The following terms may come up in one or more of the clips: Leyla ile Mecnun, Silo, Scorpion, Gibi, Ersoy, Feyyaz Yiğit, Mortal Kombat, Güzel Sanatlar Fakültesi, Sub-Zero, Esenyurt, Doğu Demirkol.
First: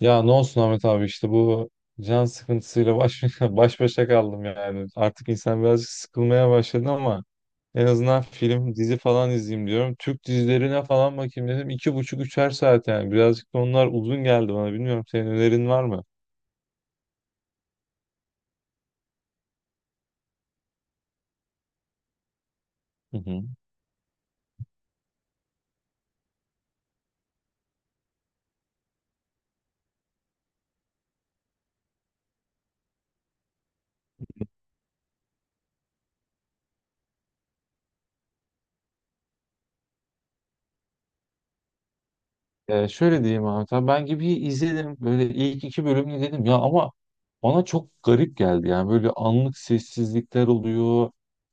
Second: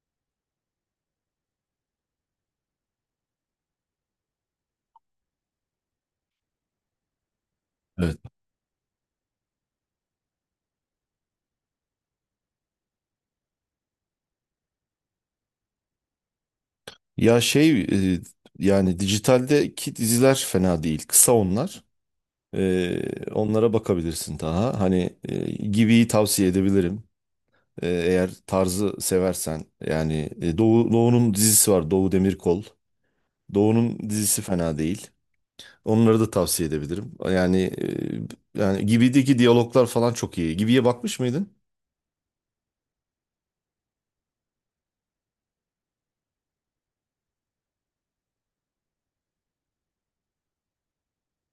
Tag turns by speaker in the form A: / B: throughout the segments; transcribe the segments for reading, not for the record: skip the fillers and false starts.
A: Ya ne olsun Ahmet abi işte bu can sıkıntısıyla baş başa kaldım yani. Artık insan birazcık sıkılmaya başladı ama en
B: Evet.
A: azından film, dizi falan izleyeyim diyorum. Türk dizilerine falan bakayım dedim. 2,5, 3'er saat yani. Birazcık da onlar uzun geldi bana. Bilmiyorum senin önerin var mı?
B: Ya e, yani dijitaldeki diziler fena değil. Kısa onlar. E,
A: Hı hı.
B: Onlara bakabilirsin daha. Hani Gibi'yi tavsiye edebilirim. Eğer tarzı seversen. Yani Doğu'nun dizisi var. Doğu Demirkol. Doğu'nun dizisi fena değil. Onları da tavsiye edebilirim. Yani Gibi'deki diyaloglar falan çok iyi. Gibi'ye bakmış mıydın?
A: Şöyle diyeyim Ahmet abi, tamam, ben gibi izledim böyle, ilk iki bölümünü dedim ya, ama bana çok garip geldi yani. Böyle anlık sessizlikler oluyor.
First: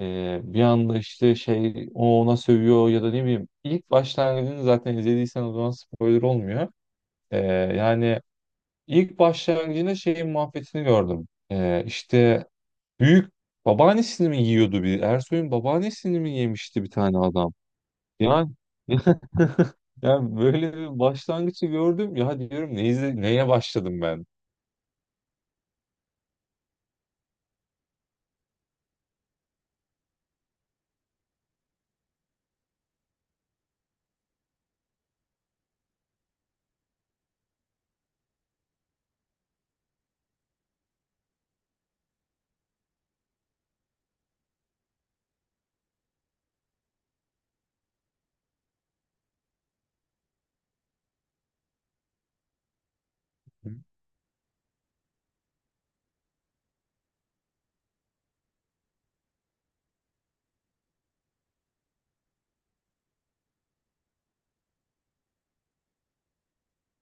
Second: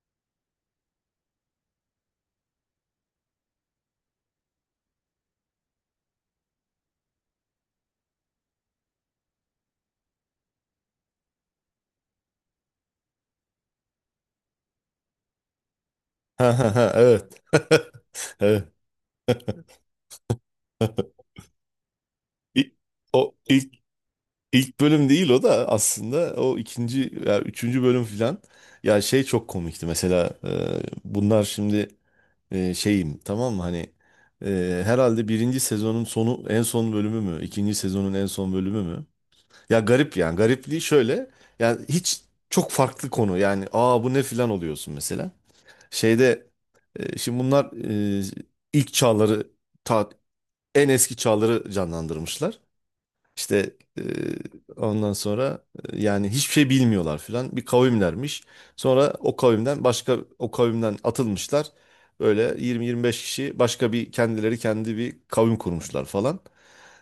A: Bir anda işte şey, o ona sövüyor ya da ne bileyim, ilk başlangıcını zaten izlediysen o zaman spoiler olmuyor. Ee, Yani ilk başlangıcında şeyin muhabbetini gördüm. İşte büyük babaannesini mi yiyordu, bir Ersoy'un babaannesini mi
B: Ha ha
A: yemişti bir
B: ha,
A: tane
B: evet.
A: adam, yani
B: Evet.
A: yani böyle bir başlangıcı gördüm ya,
B: İ-
A: diyorum
B: O
A: neye
B: ilk
A: başladım ben?
B: İlk bölüm değil o da aslında, o ikinci ya üçüncü bölüm filan. Ya şey çok komikti mesela, bunlar şimdi, şeyim, tamam mı? Hani herhalde birinci sezonun sonu en son bölümü mü, ikinci sezonun en son bölümü mü. Ya garip, yani garipliği şöyle. Yani hiç, çok farklı konu, yani bu ne filan oluyorsun mesela. Şeyde, şimdi bunlar, e, ilk çağları, ta en eski çağları canlandırmışlar. İşte ondan sonra, yani hiçbir şey bilmiyorlar filan. Bir kavimlermiş. Sonra o kavimden başka o kavimden atılmışlar. Böyle 20-25 kişi başka bir kendileri kendi bir kavim kurmuşlar falan.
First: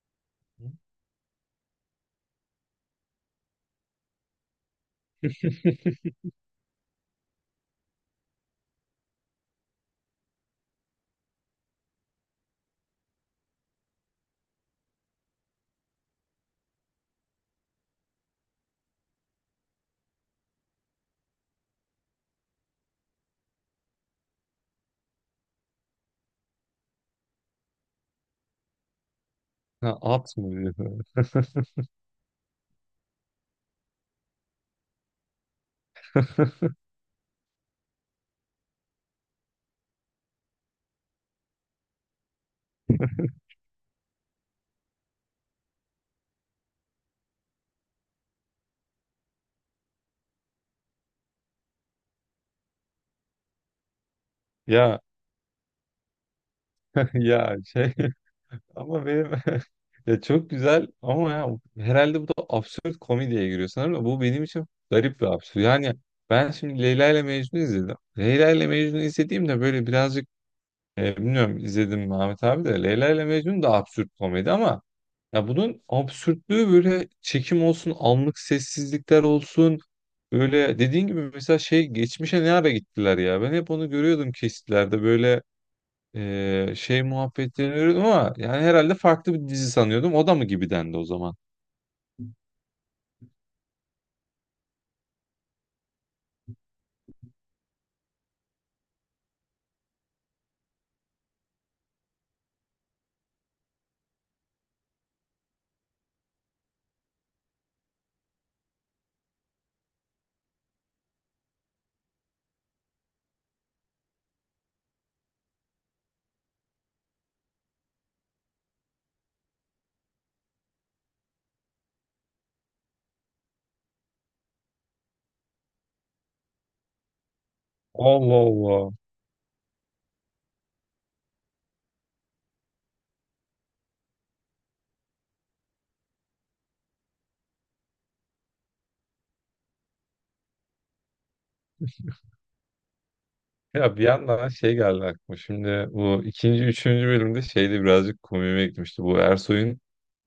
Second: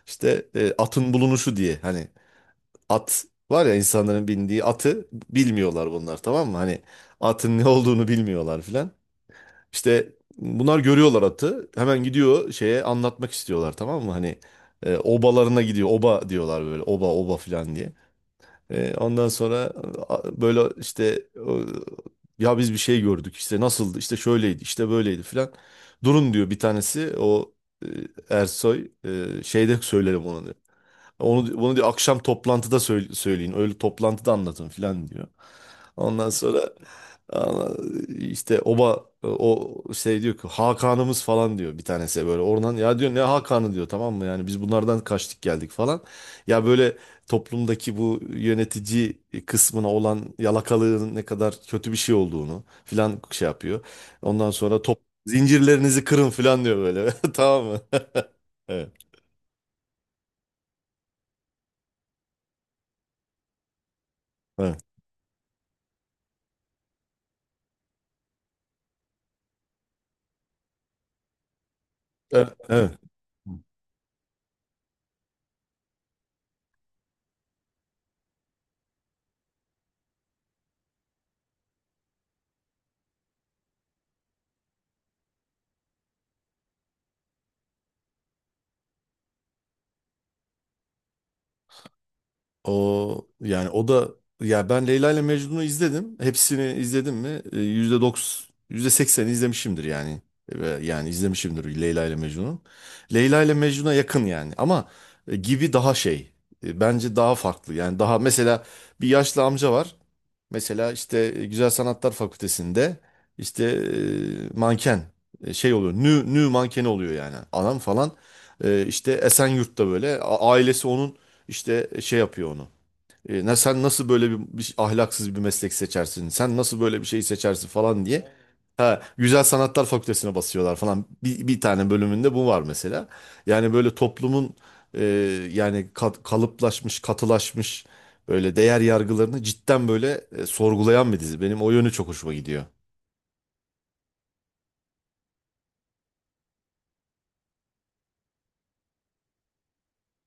B: İşte atın bulunuşu diye, hani at var ya, insanların bindiği atı bilmiyorlar bunlar, tamam mı? Hani atın ne olduğunu bilmiyorlar filan. İşte bunlar görüyorlar atı. Hemen gidiyor, şeye anlatmak istiyorlar, tamam mı? Hani obalarına gidiyor. Oba diyorlar böyle. Oba oba filan diye. Ondan sonra, böyle işte o, ya biz bir şey gördük. İşte nasıldı? İşte şöyleydi. İşte böyleydi filan. Durun diyor bir tanesi. O e, Ersoy şeyde
A: Ha,
B: söylerim
A: at
B: onu
A: mı
B: diyor.
A: diyor.
B: Onu, bunu diyor, akşam toplantıda söyleyin. Öyle toplantıda anlatın filan diyor. Ondan sonra Aa, işte oba o şey diyor ki Hakan'ımız falan diyor bir tanesi, böyle oradan ya diyor ne Hakan'ı diyor, tamam mı? Yani biz bunlardan kaçtık geldik falan. Ya böyle toplumdaki bu yönetici kısmına olan yalakalığın ne kadar kötü bir şey olduğunu filan şey yapıyor. Ondan sonra
A: Ya
B: zincirlerinizi kırın filan diyor böyle,
A: ya
B: tamam mı?
A: şey
B: Evet,
A: ama benim ya, çok güzel ama, ya herhalde bu da absürt komediye giriyor sanırım, da bu benim için
B: evet,
A: garip bir absürt. Yani ben şimdi Leyla ile Mecnun izledim. Leyla ile Mecnun izlediğimde böyle birazcık, bilmiyorum izledim mi Ahmet
B: evet,
A: abi de,
B: evet.
A: Leyla ile Mecnun da absürt komedi ama ya, bunun absürtlüğü böyle çekim olsun, anlık sessizlikler olsun. Böyle dediğin gibi mesela şey, geçmişe ne ara gittiler ya. Ben hep onu görüyordum kesitlerde, böyle şey muhabbetlerini görüyordum ama, yani herhalde farklı bir dizi sanıyordum. O da mı gibi dendi o zaman?
B: O yani o da, ya ben Leyla ile Mecnun'u izledim. Hepsini izledim mi? %90, %80 izlemişimdir yani. Ve yani izlemişimdir Leyla ile Mecnun'u. Leyla ile Mecnun'a yakın yani, ama gibi daha şey. Bence daha farklı. Yani daha mesela, bir yaşlı amca var. Mesela işte Güzel Sanatlar Fakültesi'nde, işte manken şey oluyor. Nü nü mankeni oluyor yani. Adam falan, işte Esenyurt'ta böyle ailesi onun, işte şey yapıyor onu. Ne, sen nasıl böyle bir ahlaksız bir meslek seçersin? Sen nasıl böyle bir şey seçersin falan diye.
A: Allah Allah.
B: Ha, Güzel Sanatlar Fakültesine basıyorlar falan. Bir tane bölümünde bu var mesela. Yani böyle toplumun, e, yani kalıplaşmış, katılaşmış böyle değer yargılarını cidden böyle sorgulayan bir dizi. Benim o yönü çok hoşuma gidiyor.
A: Ya bir yandan şey geldi aklıma. Şimdi bu ikinci, üçüncü bölümde şeyde birazcık komiğime gitmişti. Bu Ersoy'un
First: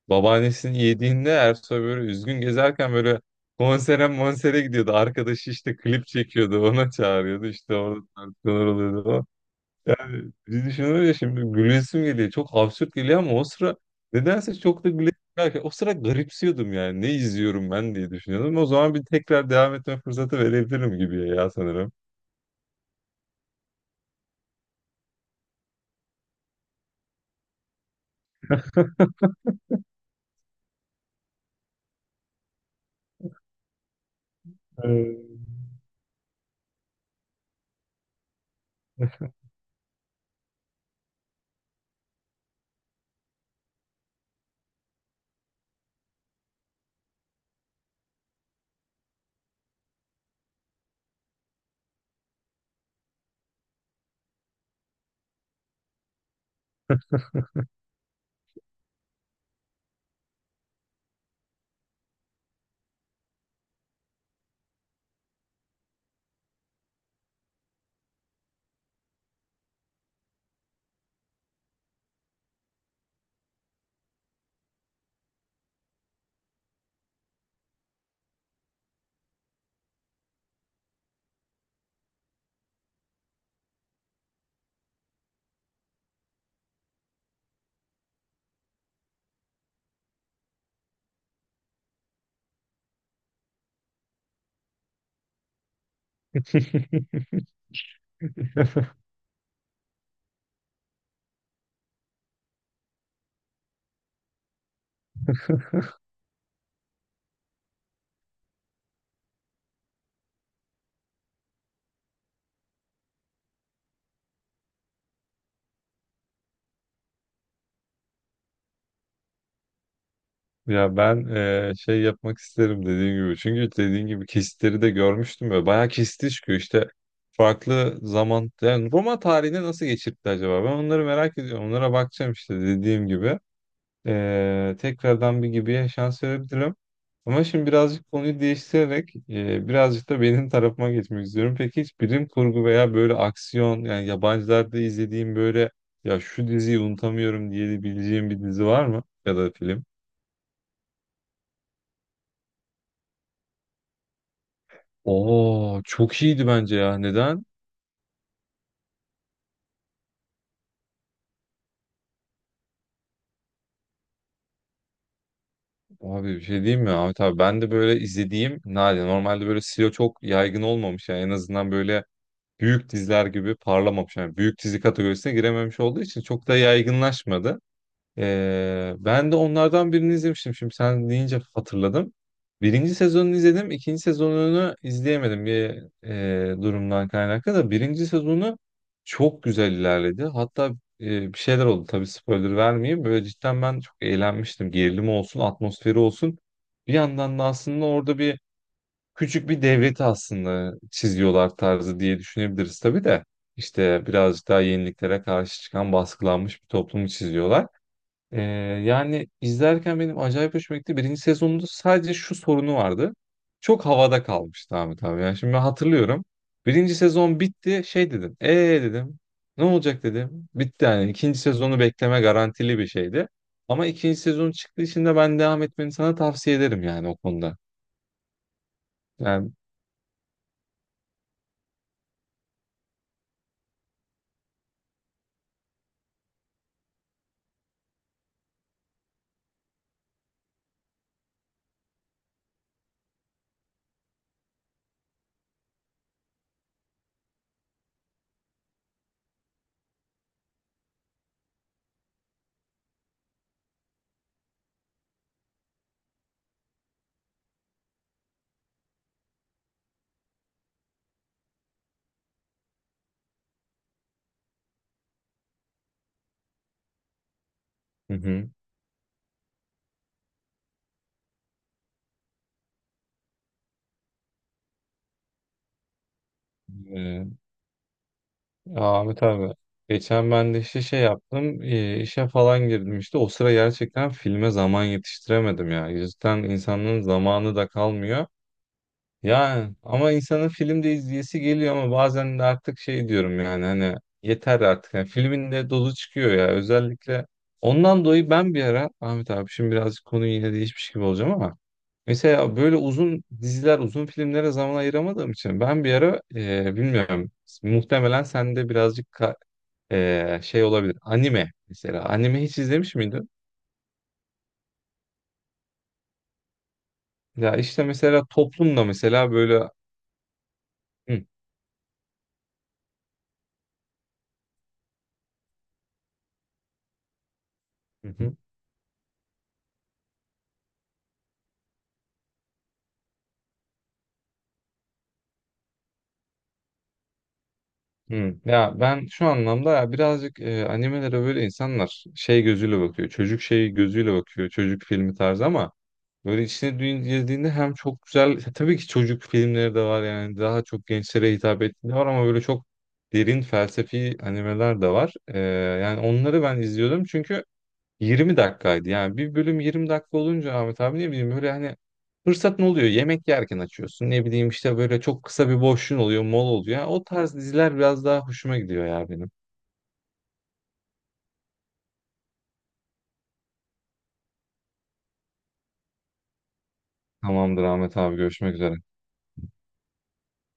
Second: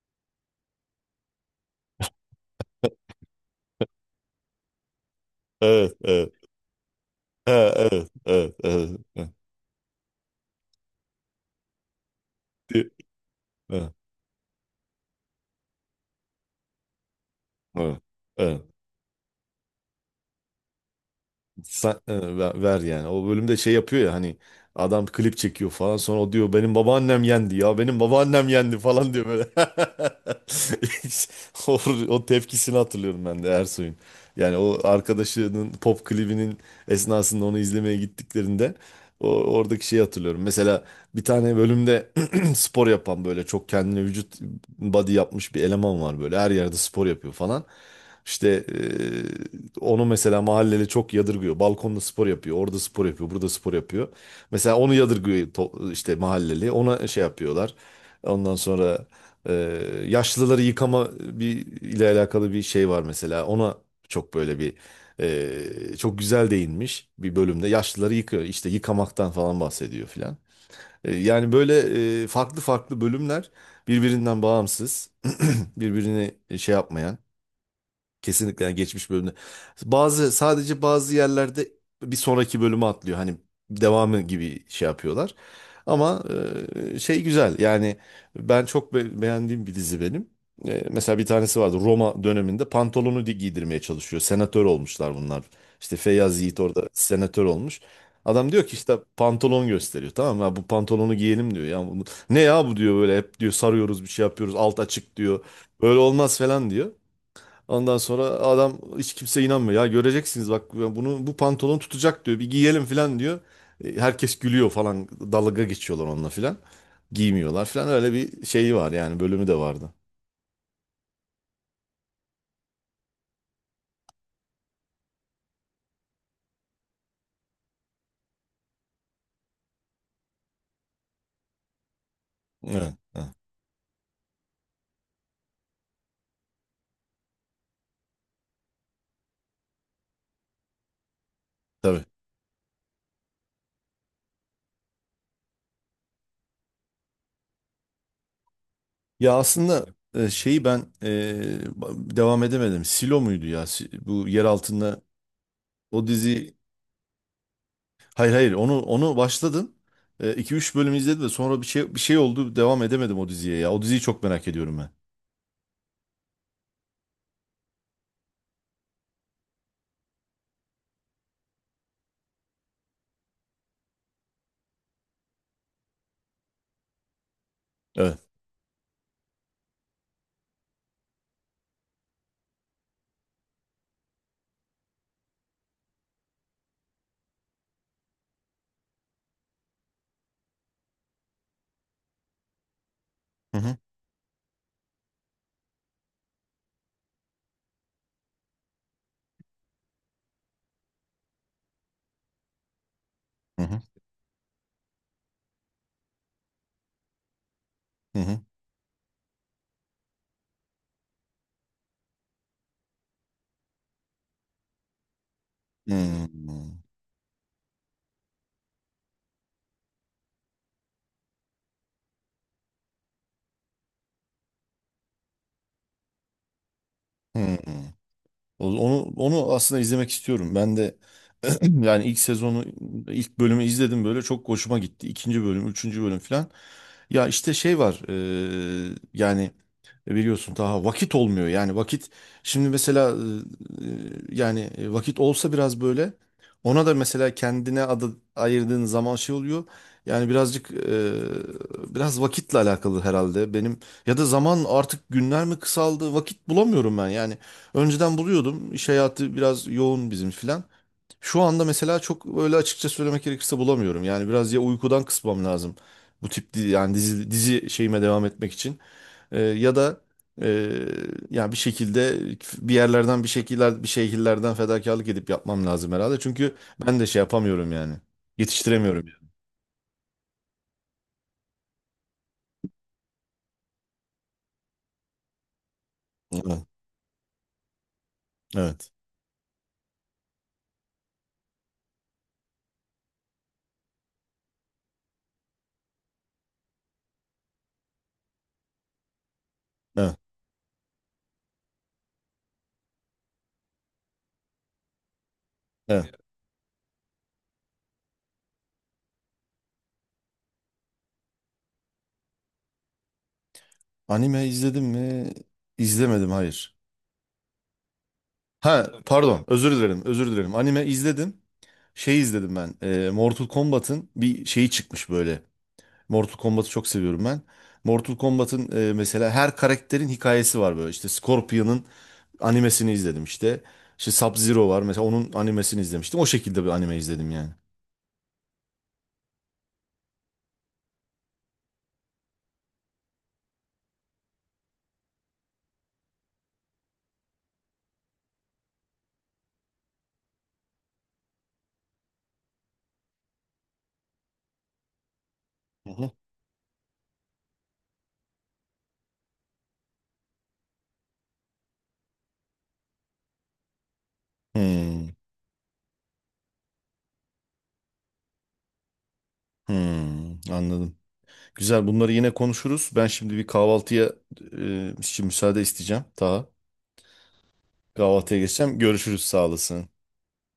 A: babaannesinin yediğinde Ersoy böyle üzgün gezerken böyle konsere monsere gidiyordu. Arkadaşı işte
B: Evet,
A: klip
B: evet.
A: çekiyordu. Ona çağırıyordu.
B: Ha,
A: İşte orada
B: evet, evet,
A: tartışmalar
B: evet.
A: oluyordu falan.
B: Evet.
A: Hani biz düşünüyoruz ya, şimdi gülesim geliyor. Çok
B: Di-
A: absürt geliyor ama o sıra
B: evet,
A: nedense çok da gülesim gelmiyor. O sıra garipsiyordum yani. Ne izliyorum ben,
B: evet.
A: diye düşünüyordum.
B: Evet.
A: O zaman bir tekrar devam etme fırsatı verebilirim gibi ya, sanırım.
B: Ver, ver yani. O bölümde şey yapıyor ya, hani adam klip çekiyor falan, sonra o diyor benim babaannem yendi ya, benim babaannem yendi falan diyor böyle. O, o tepkisini hatırlıyorum ben de Ersoy'un. Yani o arkadaşının pop klibinin esnasında onu izlemeye gittiklerinde, o, oradaki şeyi hatırlıyorum. Mesela bir tane bölümde spor yapan, böyle çok kendine vücut, body yapmış bir eleman var, böyle her yerde spor yapıyor falan. İşte onu mesela mahalleli çok yadırgıyor. Balkonda spor yapıyor, orada spor yapıyor, burada spor yapıyor. Mesela onu yadırgıyor işte mahalleli. Ona şey yapıyorlar. Ondan sonra, ee, yaşlıları yıkama bir ile alakalı bir şey var mesela. Ona çok böyle bir, çok güzel değinmiş bir bölümde. Yaşlıları yıkıyor, işte yıkamaktan falan bahsediyor filan. Yani böyle, farklı farklı bölümler, birbirinden bağımsız, birbirini şey yapmayan. Kesinlikle yani geçmiş bölümde. Bazı, sadece bazı yerlerde bir sonraki bölümü atlıyor. Hani devamı gibi şey yapıyorlar. Ama şey güzel. Yani ben çok beğendiğim bir dizi benim. Mesela bir tanesi vardı, Roma döneminde pantolonu giydirmeye çalışıyor. Senatör olmuşlar bunlar. İşte Feyyaz Yiğit orada
A: Ee,
B: senatör olmuş. Adam diyor ki işte pantolon gösteriyor, tamam mı? Ya bu pantolonu giyelim diyor. Ya bunu, ne ya bu diyor böyle, hep diyor sarıyoruz bir şey yapıyoruz alt açık diyor. Böyle olmaz falan diyor. Ondan sonra adam, hiç kimse inanmıyor. Ya göreceksiniz bak bunu, bu pantolon tutacak diyor. Bir giyelim falan diyor. Herkes gülüyor falan. Dalga geçiyorlar onunla falan. Giymiyorlar falan. Öyle bir şeyi var, yani bölümü de vardı.
A: Ya ben, şey yapmak isterim dediğim gibi. Çünkü dediğin gibi kesitleri de görmüştüm ve bayağı kesiti çıkıyor. İşte farklı zaman, yani Roma tarihini nasıl geçirdi acaba? Ben onları merak ediyorum. Onlara bakacağım işte,
B: Evet,
A: dediğim
B: evet,
A: gibi. Tekrardan bir gibiye şans verebilirim. Ama şimdi birazcık konuyu değiştirerek, birazcık da benim tarafıma geçmek istiyorum. Peki hiç
B: tabii.
A: bilim kurgu veya böyle aksiyon, yani yabancılarda izlediğim böyle, ya şu diziyi unutamıyorum diyebileceğim bir dizi var mı? Ya
B: Ya
A: da film?
B: aslında şeyi ben, devam edemedim. Silo muydu ya? Bu yer altında
A: Oo,
B: o
A: çok iyiydi
B: dizi.
A: bence ya. Neden?
B: Hayır hayır, onu başladım. İki üç bölüm izledim de sonra bir şey oldu. Devam edemedim o diziye ya. O diziyi çok merak ediyorum ben.
A: Abi bir şey diyeyim mi Ahmet abi, ben de böyle izlediğim nadir. Normalde böyle silo çok yaygın olmamış, yani en azından böyle büyük diziler gibi parlamamış. Yani büyük dizi kategorisine girememiş olduğu için çok da yaygınlaşmadı.
B: Evet.
A: Ben de onlardan birini izlemiştim. Şimdi sen deyince hatırladım. Birinci sezonunu izledim. İkinci sezonunu izleyemedim, bir durumdan kaynaklı da. Birinci sezonu çok güzel ilerledi. Hatta bir şeyler oldu. Tabii spoiler vermeyeyim. Böyle
B: Hı
A: cidden
B: hı.
A: ben çok eğlenmiştim. Gerilimi olsun, atmosferi olsun. Bir yandan da aslında orada bir küçük bir devleti aslında çiziyorlar tarzı, diye düşünebiliriz tabii de.
B: Hı hı.
A: İşte birazcık daha yeniliklere karşı çıkan, baskılanmış bir toplumu çiziyorlar.
B: Hı hı.
A: Ee, Yani izlerken benim acayip hoşuma gitti. Birinci sezonunda sadece şu sorunu vardı. Çok havada kalmıştı Ahmet abi. Yani şimdi ben hatırlıyorum.
B: Hmm.
A: Birinci sezon bitti. Şey dedim. Dedim. Ne olacak dedim. Bitti yani. İkinci sezonu bekleme garantili bir şeydi. Ama ikinci sezon çıktığı için de ben devam etmeni sana tavsiye ederim yani, o
B: Hmm.
A: konuda.
B: Onu
A: Yani
B: onu aslında izlemek istiyorum. Ben de yani ilk sezonu, ilk bölümü izledim, böyle çok hoşuma gitti. İkinci bölüm, üçüncü bölüm falan. Ya işte şey var, yani biliyorsun daha vakit olmuyor. Yani vakit, şimdi mesela yani vakit olsa biraz böyle, ona da mesela kendine adı ayırdığın zaman şey oluyor. Yani birazcık, biraz vakitle alakalı herhalde benim, ya da zaman artık günler mi kısaldı, vakit bulamıyorum ben yani. Önceden buluyordum, iş hayatı biraz yoğun bizim filan. Şu anda mesela çok öyle, açıkça söylemek gerekirse bulamıyorum. Yani biraz, ya uykudan kısmam lazım. Bu tip yani dizi şeyime devam
A: hı
B: etmek için. Ya da e, yani bir şekilde, bir yerlerden bir şekiller, bir şekillerden fedakarlık edip yapmam lazım herhalde. Çünkü ben de şey
A: hı.
B: yapamıyorum yani.
A: Ya
B: Yetiştiremiyorum
A: Ahmet
B: yani.
A: abi, geçen ben de işte şey yaptım, işe falan girdim. İşte o sıra gerçekten filme zaman yetiştiremedim ya. Cidden
B: Evet.
A: insanların zamanı da kalmıyor.
B: Evet.
A: Yani ama insanın filmde izleyesi geliyor, ama bazen de artık şey diyorum yani, hani yeter artık. Yani filmin de dolu çıkıyor ya özellikle. Ondan dolayı ben bir ara Ahmet abi, şimdi birazcık
B: Evet.
A: konuyu yine değişmiş gibi olacağım ama, mesela böyle uzun diziler, uzun filmlere zaman ayıramadığım için ben bir
B: Evet.
A: ara, bilmiyorum, muhtemelen sende birazcık şey olabilir. Anime mesela. Anime hiç izlemiş miydin?
B: Anime izledim mi? İzlemedim, hayır.
A: Ya işte mesela toplumda
B: Ha
A: mesela
B: pardon,
A: böyle,
B: özür dilerim özür dilerim. Anime
A: hı,
B: izledim. Şey izledim ben, Mortal Kombat'ın bir şeyi çıkmış böyle. Mortal Kombat'ı çok seviyorum ben.
A: hı
B: Mortal
A: hı.
B: Kombat'ın mesela her karakterin hikayesi var böyle. İşte Scorpion'ın animesini izledim işte. İşte Sub-Zero var mesela, onun animesini izlemiştim. O şekilde bir anime izledim yani.
A: Hı. Ya ben şu anlamda, ya birazcık animelere böyle insanlar şey gözüyle bakıyor. Çocuk şeyi gözüyle bakıyor. Çocuk filmi tarzı ama böyle içine girdiğinde hem çok güzel, tabii ki çocuk filmleri de var yani, daha çok gençlere hitap ettiği de var ama böyle çok derin felsefi animeler de var.
B: Hı
A: Yani
B: hı.
A: onları ben izliyordum, çünkü 20 dakikaydı. Yani bir bölüm 20 dakika olunca Ahmet abi, ne bileyim böyle, hani fırsat ne oluyor. Yemek yerken açıyorsun. Ne bileyim işte böyle
B: Hmm,
A: çok kısa bir boşluğun oluyor, mol oluyor. Yani o tarz diziler biraz daha hoşuma gidiyor ya, benim.
B: hmm, anladım. Güzel, bunları yine konuşuruz. Ben şimdi bir kahvaltıya için müsaade isteyeceğim. Daha
A: Tamamdır Ahmet abi,
B: kahvaltıya
A: görüşmek üzere.
B: geçeceğim. Görüşürüz, sağ olasın.